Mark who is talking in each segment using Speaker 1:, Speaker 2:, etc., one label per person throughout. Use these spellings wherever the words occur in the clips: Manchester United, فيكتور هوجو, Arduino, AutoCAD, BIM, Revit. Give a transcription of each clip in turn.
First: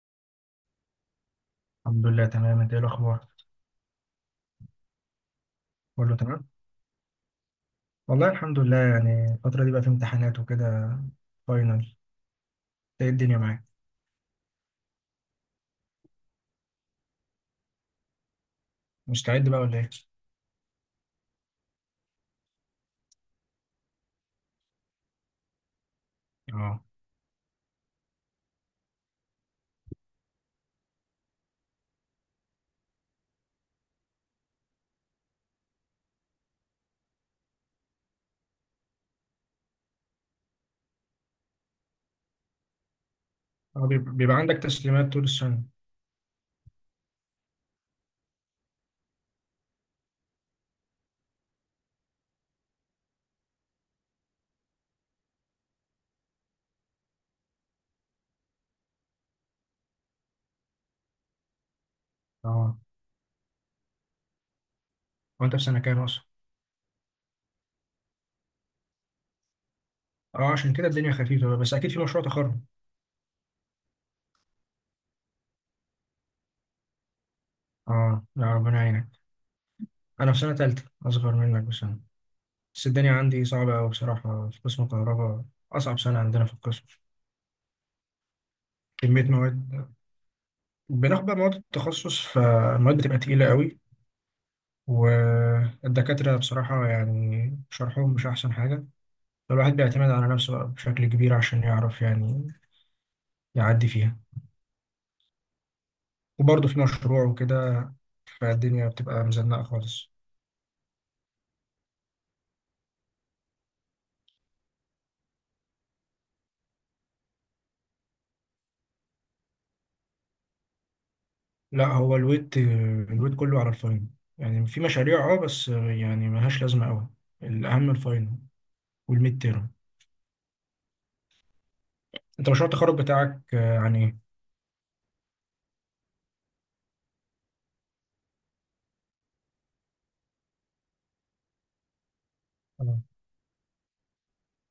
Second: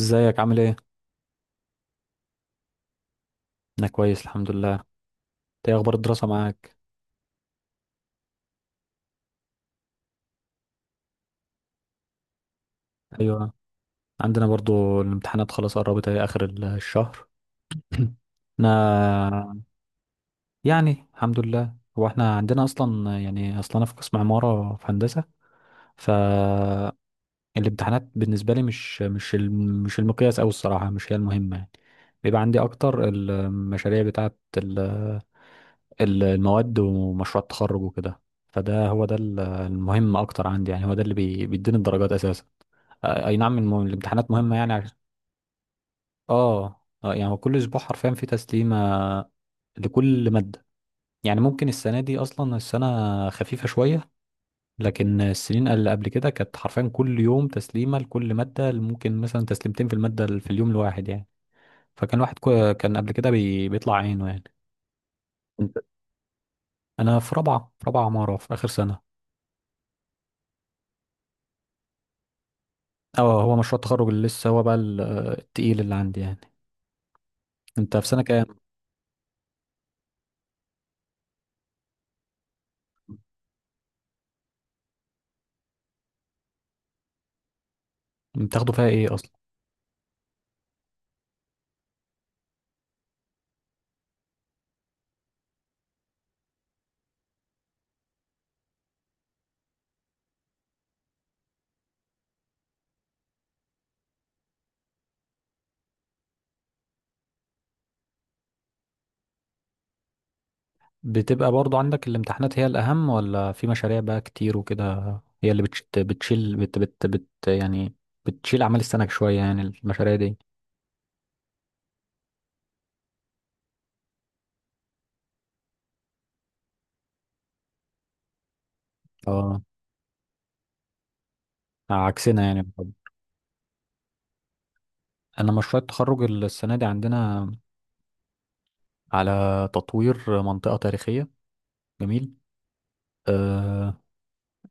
Speaker 1: ازيك عامل ايه؟
Speaker 2: الحمد لله، تمام. انت ايه الاخبار؟
Speaker 1: انا كويس الحمد لله، انت ايه اخبار
Speaker 2: كله
Speaker 1: الدراسة
Speaker 2: تمام،
Speaker 1: معاك؟
Speaker 2: والله الحمد لله. يعني الفتره دي بقى في امتحانات وكده، فاينل. انت ايه الدنيا
Speaker 1: ايوه،
Speaker 2: معاك؟
Speaker 1: عندنا برضو الامتحانات خلاص قربت اهي اخر الشهر.
Speaker 2: مستعد بقى
Speaker 1: انا
Speaker 2: ولا ايه؟
Speaker 1: يعني الحمد لله. هو احنا عندنا اصلا انا في قسم عمارة في هندسة.
Speaker 2: اه.
Speaker 1: فالامتحانات بالنسبة لي مش المقياس اوي الصراحة، مش هي المهمة يعني. بيبقى عندي اكتر المشاريع بتاعت المواد ومشروع التخرج وكده. فده هو ده المهم اكتر عندي، يعني هو ده اللي بيديني الدرجات اساسا. اي نعم،
Speaker 2: اه،
Speaker 1: الامتحانات
Speaker 2: بيبقى عندك
Speaker 1: مهمة يعني
Speaker 2: تسليمات طول السنه؟
Speaker 1: اه. يعني هو كل اسبوع حرفيا في تسليمة لكل مادة. يعني ممكن السنة دي اصلا السنة خفيفة شوية، لكن السنين اللي قبل كده كانت حرفيا كل يوم تسليمة لكل مادة، ممكن مثلا تسليمتين في المادة في اليوم الواحد يعني. فكان واحد
Speaker 2: اه،
Speaker 1: كان قبل كده بيطلع عينه يعني.
Speaker 2: هو انت في
Speaker 1: انت
Speaker 2: سنه كام اصلا؟
Speaker 1: انا في رابعة عمارة في اخر سنة.
Speaker 2: اه، عشان كده الدنيا خفيفه بقى، بس اكيد في مشروع تخرج.
Speaker 1: اه، هو مشروع التخرج اللي لسه هو بقى التقيل اللي عندي يعني. انت في سنة
Speaker 2: اه، يا
Speaker 1: كام؟
Speaker 2: ربنا يعينك. انا في سنه تالته، اصغر منك بسنه. بس الدنيا عندي صعبه قوي بصراحه، في قسم كهرباء، اصعب سنه عندنا في القسم.
Speaker 1: بتاخده فيها ايه؟
Speaker 2: كميه مواد. بناخد بقى مواد التخصص، فالمواد بتبقى تقيله قوي، والدكاترة بصراحة يعني شرحهم مش أحسن حاجة، فالواحد بيعتمد على نفسه بقى بشكل كبير عشان يعرف يعني يعدي فيها. وبرضه في مشروع وكده، فالدنيا بتبقى مزنقة خالص.
Speaker 1: بتبقى برضو عندك الامتحانات هي الأهم، ولا في مشاريع بقى كتير وكده؟ هي اللي بتشت بتشيل بت بت بت يعني، بتشيل أعمال السنة شوية يعني المشاريع دي.
Speaker 2: لا، هو الويت كله على الفاينل. يعني في مشاريع، بس يعني ملهاش لازمة أوي. الأهم الفاينل والميد
Speaker 1: اه،
Speaker 2: تيرم.
Speaker 1: عكسنا
Speaker 2: أنت
Speaker 1: يعني
Speaker 2: مشروع التخرج
Speaker 1: بالظبط.
Speaker 2: بتاعك عن إيه؟
Speaker 1: أنا مشروع التخرج السنة دي عندنا على تطوير منطقة تاريخية. جميل.
Speaker 2: اه.
Speaker 1: آه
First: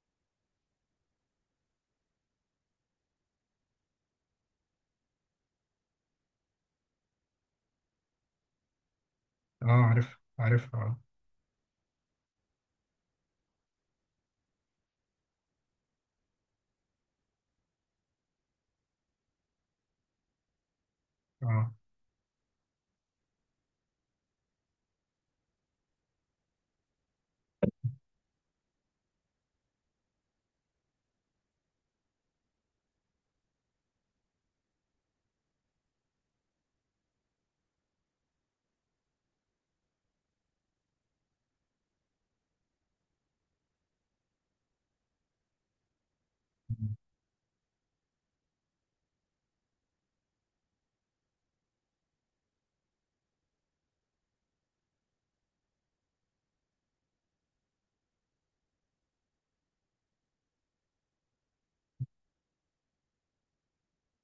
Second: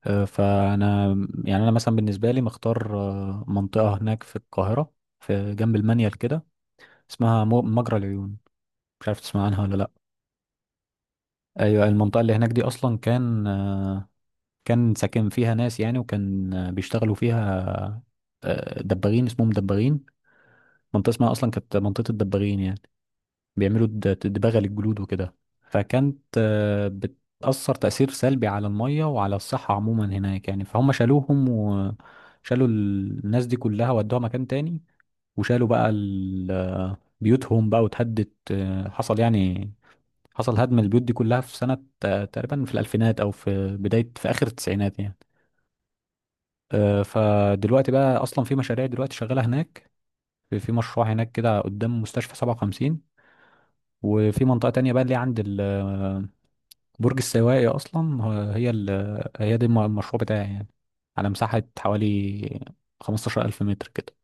Speaker 1: فأنا يعني، أنا مثلا بالنسبة لي مختار منطقة هناك في القاهرة، في جنب المنيل كده، اسمها مجرى العيون. مش عارف تسمع عنها ولا لأ.
Speaker 2: عارف عارف، اه.
Speaker 1: ايوه، المنطقه اللي هناك دي اصلا كان ساكن فيها ناس يعني، وكان بيشتغلوا فيها دباغين، اسمهم دباغين. منطقة اسمها أصلا
Speaker 2: اه،
Speaker 1: كانت منطقة الدباغين يعني. بيعملوا دباغة للجلود وكده، فكانت بتأثر تأثير سلبي على المية وعلى الصحة عموما هناك يعني، فهم شالوهم وشالوا الناس دي كلها ودوها مكان تاني، وشالوا بقى بيوتهم بقى واتهدت، حصل يعني، حصل هدم البيوت دي كلها في سنة تقريبا في الألفينات أو في بداية في آخر التسعينات يعني. فدلوقتي بقى اصلا في مشاريع دلوقتي شغاله هناك، في مشروع هناك كده قدام مستشفى 57، وفي منطقه تانية بقى اللي هي عند برج السواقي. اصلا هي دي المشروع بتاعي يعني، على مساحه حوالي 15000 متر كده.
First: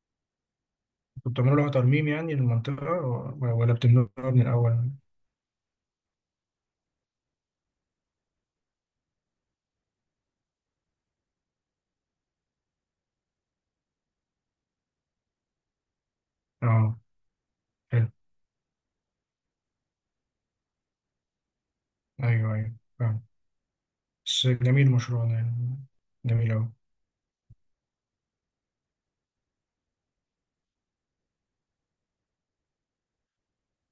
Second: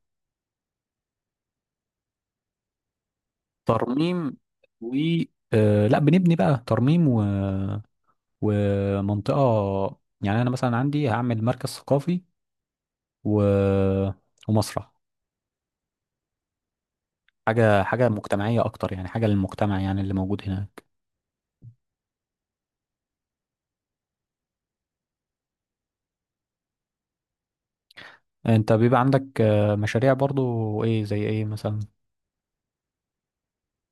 Speaker 2: انتوا بتعملوا لها ترميم يعني للمنطقة، ولا بتبنوها
Speaker 1: ترميم
Speaker 2: من الأول؟
Speaker 1: و آه، لا، بنبني بقى، ترميم ومنطقه يعني، انا مثلا عندي هعمل مركز ثقافي و... ومسرح،
Speaker 2: اه،
Speaker 1: حاجه
Speaker 2: حلو.
Speaker 1: مجتمعيه اكتر يعني، حاجه للمجتمع يعني اللي موجود هنا.
Speaker 2: ايوه ايوه، فاهم. بس جميل مشروع ده يعني، جميل اوي.
Speaker 1: انت بيبقى عندك مشاريع برضو ايه، زي ايه مثلا؟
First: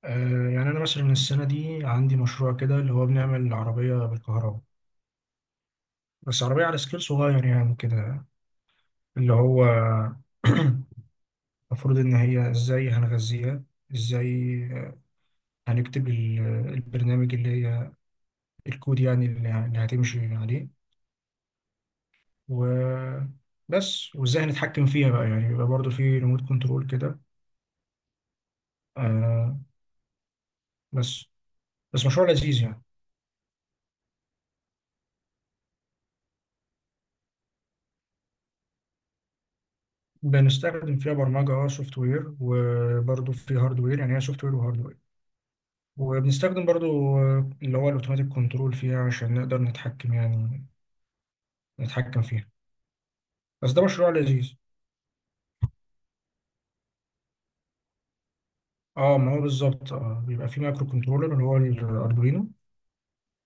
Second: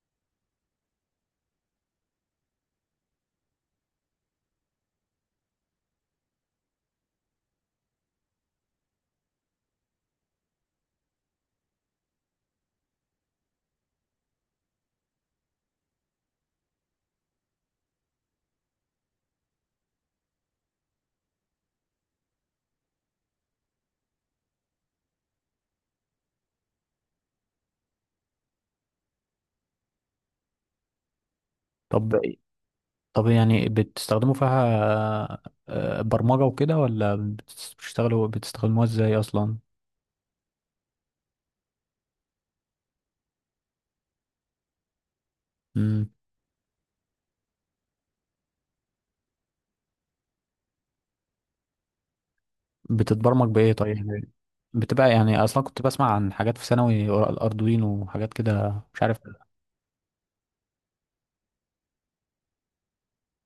Speaker 2: يعني انا مثلا السنه دي عندي مشروع كده، اللي هو بنعمل عربيه بالكهرباء، بس عربيه على سكيل صغير يعني كده. اللي هو المفروض ان هي ازاي هنغذيها، ازاي هنكتب البرنامج اللي هي الكود يعني اللي هتمشي عليه. وبس، وازاي هنتحكم فيها بقى، يعني يبقى برضه في ريموت كنترول كده. آه بس بس
Speaker 1: طب
Speaker 2: مشروع
Speaker 1: زي
Speaker 2: لذيذ يعني.
Speaker 1: طب يعني بتستخدموا فيها آه، برمجة وكده، ولا بتشتغلوا بتستخدموها ازاي اصلا؟
Speaker 2: بنستخدم فيها برمجة، اه، سوفت وير، وبرضه في هاردوير، يعني هي سوفت وير وهاردوير.
Speaker 1: مم.
Speaker 2: وبنستخدم برضه اللي هو الاوتوماتيك كنترول فيها عشان نقدر نتحكم يعني، نتحكم فيها.
Speaker 1: بتتبرمج
Speaker 2: بس
Speaker 1: بايه
Speaker 2: ده
Speaker 1: طيب
Speaker 2: مشروع
Speaker 1: يعني؟
Speaker 2: لذيذ.
Speaker 1: بتبقى يعني اصلا كنت بسمع عن حاجات في ثانوي ورا الاردوينو وحاجات كده مش عارف.
Speaker 2: اه، ما هو بالظبط. اه بيبقى في مايكرو كنترولر اللي هو الاردوينو،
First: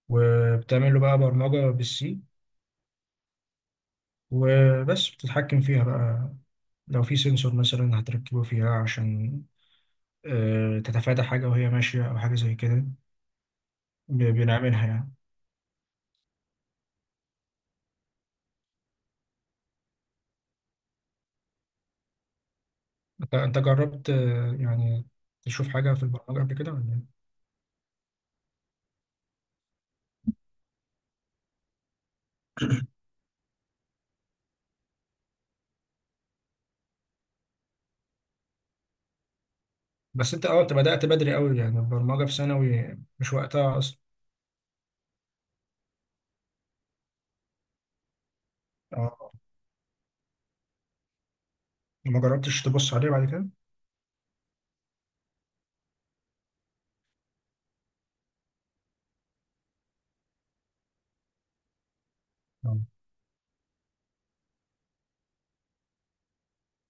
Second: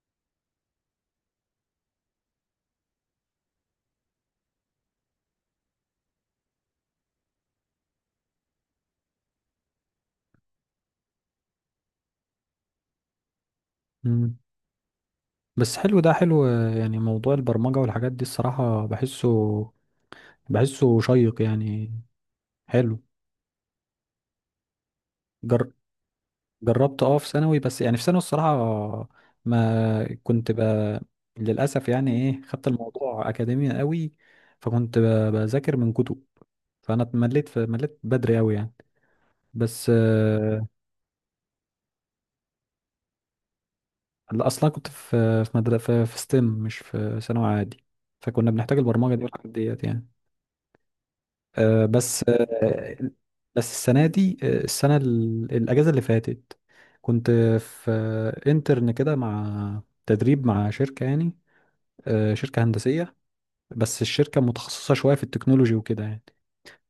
Speaker 2: وبتعمل له بقى برمجة بالسي، وبس بتتحكم فيها بقى. لو في سنسور مثلا هتركبه فيها عشان تتفادى حاجة وهي ماشية أو حاجة زي كده.
Speaker 1: مم.
Speaker 2: بنعملها يعني.
Speaker 1: بس حلو، ده حلو، يعني موضوع البرمجة والحاجات دي الصراحة بحسه شيق يعني. حلو.
Speaker 2: انت جربت يعني
Speaker 1: جر...
Speaker 2: تشوف حاجة في البرمجة قبل كده ولا
Speaker 1: جربت،
Speaker 2: ايه؟
Speaker 1: اه، في ثانوي، بس يعني في ثانوي الصراحة ما كنت بقى للأسف يعني، ايه، خدت الموضوع أكاديمي قوي، فكنت بذاكر من كتب، فأنا اتمليت في مليت بدري قوي يعني. بس
Speaker 2: بس انت، انت بدأت بدري قوي يعني، البرمجة في ثانوي مش وقتها اصلا.
Speaker 1: لا، أصلا كنت في مدرسة في ستيم، مش في ثانوي عادي، فكنا بنحتاج البرمجة دي
Speaker 2: اه،
Speaker 1: والحاجات ديت يعني. آه،
Speaker 2: ما
Speaker 1: بس
Speaker 2: جربتش تبص
Speaker 1: آه،
Speaker 2: عليه بعد كده.
Speaker 1: بس السنة دي السنة الأجازة اللي فاتت، كنت في انترن كده، مع تدريب مع شركة يعني، شركة
Speaker 2: اه
Speaker 1: هندسية، بس الشركة متخصصة شوية في التكنولوجي وكده يعني.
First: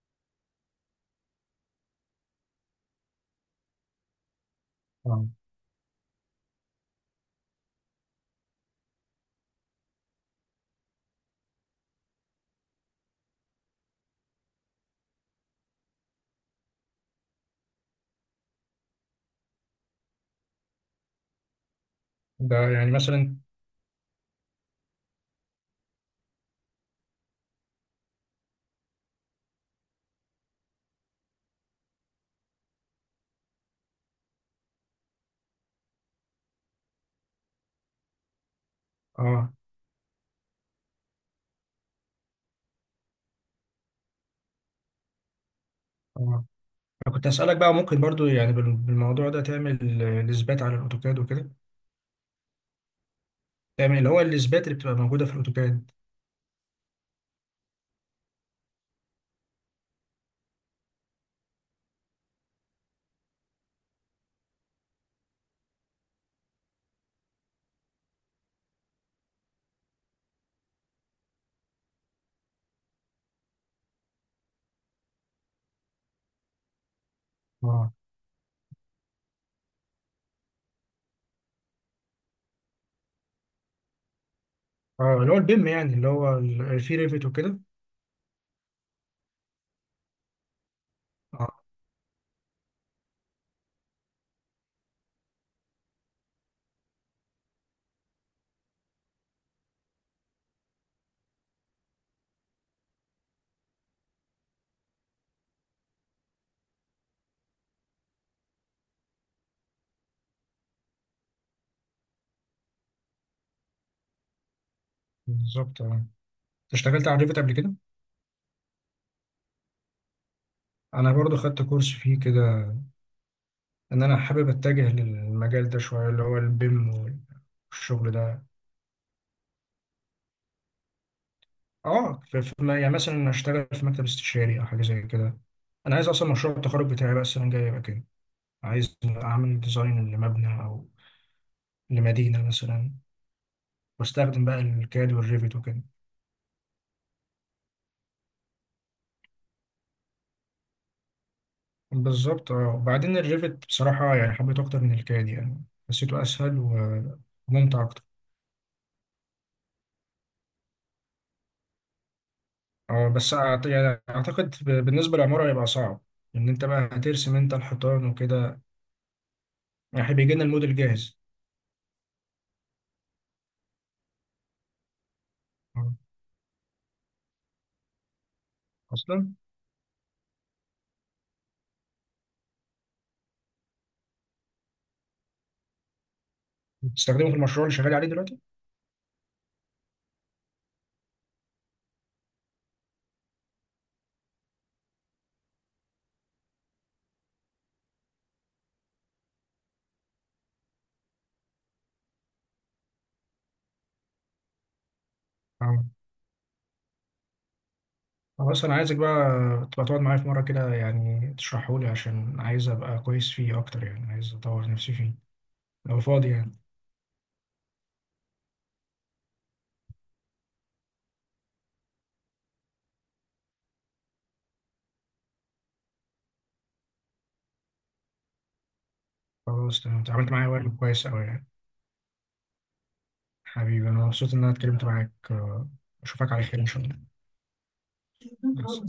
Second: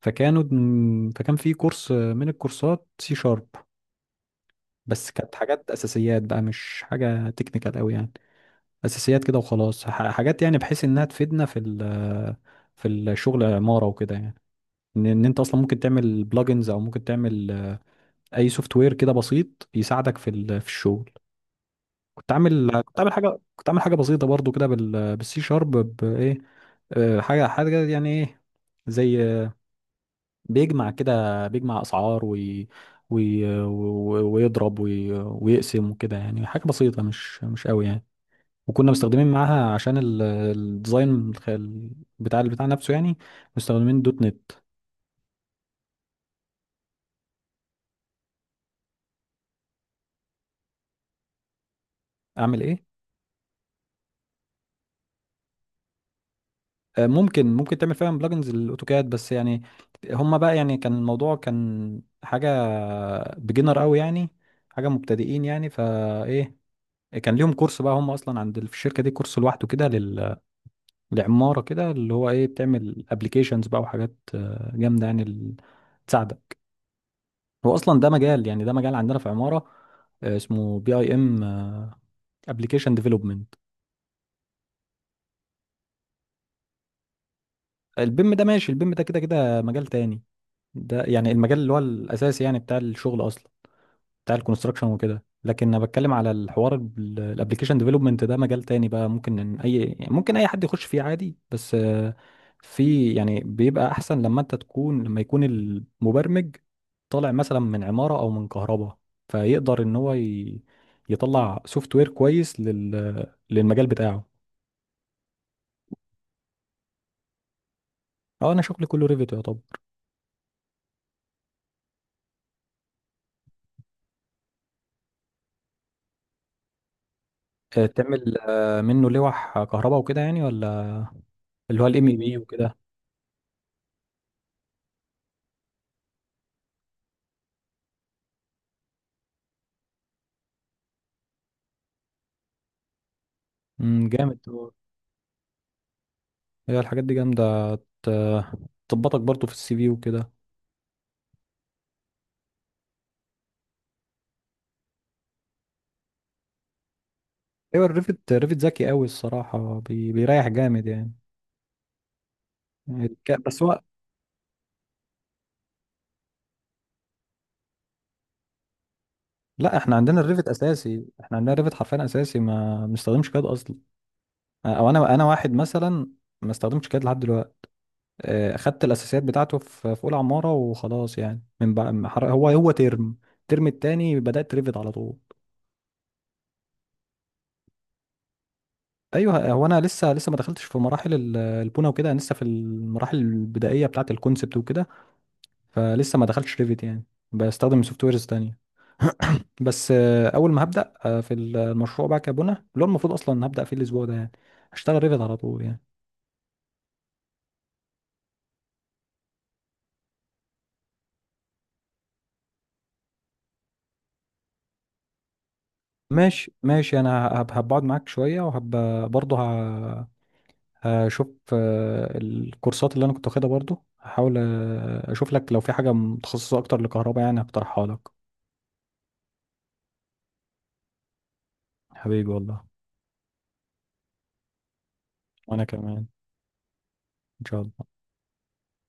Speaker 1: فكانوا فكان في كورس، من الكورسات سي شارب، بس
Speaker 2: اه،
Speaker 1: كانت حاجات أساسيات بقى، مش حاجة تكنيكال أوي يعني، أساسيات كده وخلاص، حاجات يعني بحيث إنها تفيدنا في في الشغل عمارة وكده يعني، إن أنت أصلا ممكن تعمل بلجنز، أو ممكن تعمل أي سوفت وير كده بسيط يساعدك في في الشغل. كنت
Speaker 2: ده
Speaker 1: عامل
Speaker 2: يعني
Speaker 1: كنت عامل
Speaker 2: مثلا.
Speaker 1: حاجة كنت عامل حاجة بسيطة برضو كده بالسي شارب بإيه. حاجة يعني إيه، زي، بيجمع كده، بيجمع اسعار وي... و- ويضرب ويقسم وكده، يعني حاجه بسيطه مش قوي يعني، وكنا مستخدمين
Speaker 2: اه
Speaker 1: معاها عشان الديزاين بتاع البتاع نفسه يعني، مستخدمين دوت نت.
Speaker 2: اه. انا كنت هسألك بقى، ممكن برضو يعني بالموضوع ده تعمل الاثبات على الاوتوكاد وكده.
Speaker 1: اعمل ايه؟
Speaker 2: تعمل اللي هو الاثبات اللي بتبقى موجودة في الاوتوكاد.
Speaker 1: ممكن تعمل فعلا بلجنز للاوتوكاد، بس يعني هما بقى يعني كان الموضوع كان حاجه بيجنر قوي يعني، حاجه مبتدئين يعني، فايه كان ليهم كورس بقى، هم اصلا عند في الشركه دي كورس لوحده كده لعمارة، كده اللي هو ايه، بتعمل ابلكيشنز بقى وحاجات جامدة يعني تساعدك. هو
Speaker 2: اه
Speaker 1: اصلا ده مجال، يعني ده مجال عندنا في عمارة، اسمه بي اي ام، ابلكيشن ديفلوبمنت.
Speaker 2: اه، اللي هو البيم يعني، اللي هو في ريفت وكده.
Speaker 1: البيم ده كده كده مجال تاني، ده يعني المجال
Speaker 2: اه،
Speaker 1: اللي هو الاساسي يعني بتاع الشغل اصلا، بتاع الكونستراكشن وكده، لكن انا بتكلم على الحوار الابلكيشن ديفلوبمنت، ده مجال تاني بقى، ممكن اي حد يخش فيه عادي، بس في يعني، بيبقى احسن لما انت تكون لما يكون المبرمج طالع مثلا من عمارة او من كهرباء، فيقدر ان هو يطلع سوفت وير كويس للمجال بتاعه.
Speaker 2: بالظبط. اه انت اشتغلت على ريفت قبل كده؟
Speaker 1: اه، انا شغلي كله ريفيت يا طب.
Speaker 2: انا برضو خدت كورس فيه كده، ان انا حابب اتجه للمجال ده شويه، اللي هو البيم والشغل
Speaker 1: تعمل
Speaker 2: ده.
Speaker 1: منه لوح كهرباء وكده يعني، ولا اللي هو الام اي
Speaker 2: اه،
Speaker 1: بي وكده؟
Speaker 2: يعني مثلا اشتغل في مكتب استشاري او حاجه زي كده. انا عايز اصلا مشروع التخرج بتاعي بقى السنه الجايه يبقى كده، عايز اعمل ديزاين لمبنى او لمدينه مثلا،
Speaker 1: مم، جامد.
Speaker 2: واستخدم بقى الكاد والريفت وكده.
Speaker 1: هي الحاجات دي جامدة، ت- تظبطك برضو في السي في وكده.
Speaker 2: بالظبط. اه وبعدين الريفت بصراحه يعني حبيته اكتر من الكاد يعني، حسيته اسهل وممتع
Speaker 1: ايوه،
Speaker 2: اكتر.
Speaker 1: ريفت ذكي قوي الصراحة، بيريح جامد يعني.
Speaker 2: اه بس
Speaker 1: بس هو،
Speaker 2: يعني اعتقد بالنسبه للعماره هيبقى صعب، ان انت بقى هترسم انت الحيطان وكده.
Speaker 1: لا، احنا
Speaker 2: يعني إحنا
Speaker 1: عندنا
Speaker 2: بيجي لنا
Speaker 1: الريفت
Speaker 2: الموديل
Speaker 1: اساسي،
Speaker 2: جاهز؟
Speaker 1: احنا عندنا الريفت حرفيا اساسي، ما بنستخدمش كاد اصلا، او انا واحد
Speaker 2: آه.
Speaker 1: مثلا ما استخدمش كاد لحد دلوقتي، اخدت الاساسيات
Speaker 2: اصلا
Speaker 1: بتاعته في اولى عمارة وخلاص يعني، من بقى هو الترم التاني بدأت ريفت على طول.
Speaker 2: بتستخدمه في المشروع اللي شغال عليه دلوقتي؟
Speaker 1: ايوه، هو انا لسه ما دخلتش في مراحل البونه وكده، انا لسه في المراحل البدائيه بتاعه الكونسبت وكده، فلسه ما دخلتش ريفيت يعني، بستخدم سوفت ويرز تانية، بس اول ما هبدا في المشروع بقى كبنى اللي هو المفروض اصلا هبدا فيه الاسبوع ده يعني، هشتغل ريفيت على طول يعني.
Speaker 2: آه. خلاص، انا عايزك بقى تبقى تقعد معايا في مره كده يعني تشرحه لي، عشان عايز ابقى كويس فيه اكتر، يعني عايز اطور نفسي فيه، لو فاضي يعني.
Speaker 1: ماشي ماشي، انا هبقعد معاك شويه، برضه هشوف الكورسات اللي انا كنت واخدها، برضه هحاول اشوف لك لو في حاجه متخصصه اكتر لكهرباء يعني، هقترحها لك.
Speaker 2: خلاص، تمام. اتعاملت معايا وقت كويس قوي يعني.
Speaker 1: حبيبي والله.
Speaker 2: حبيبي، انا مبسوط ان انا اتكلمت معاك
Speaker 1: وانا
Speaker 2: آه،
Speaker 1: كمان،
Speaker 2: اشوفك على خير ان شاء الله.
Speaker 1: ان شاء الله.
Speaker 2: بس.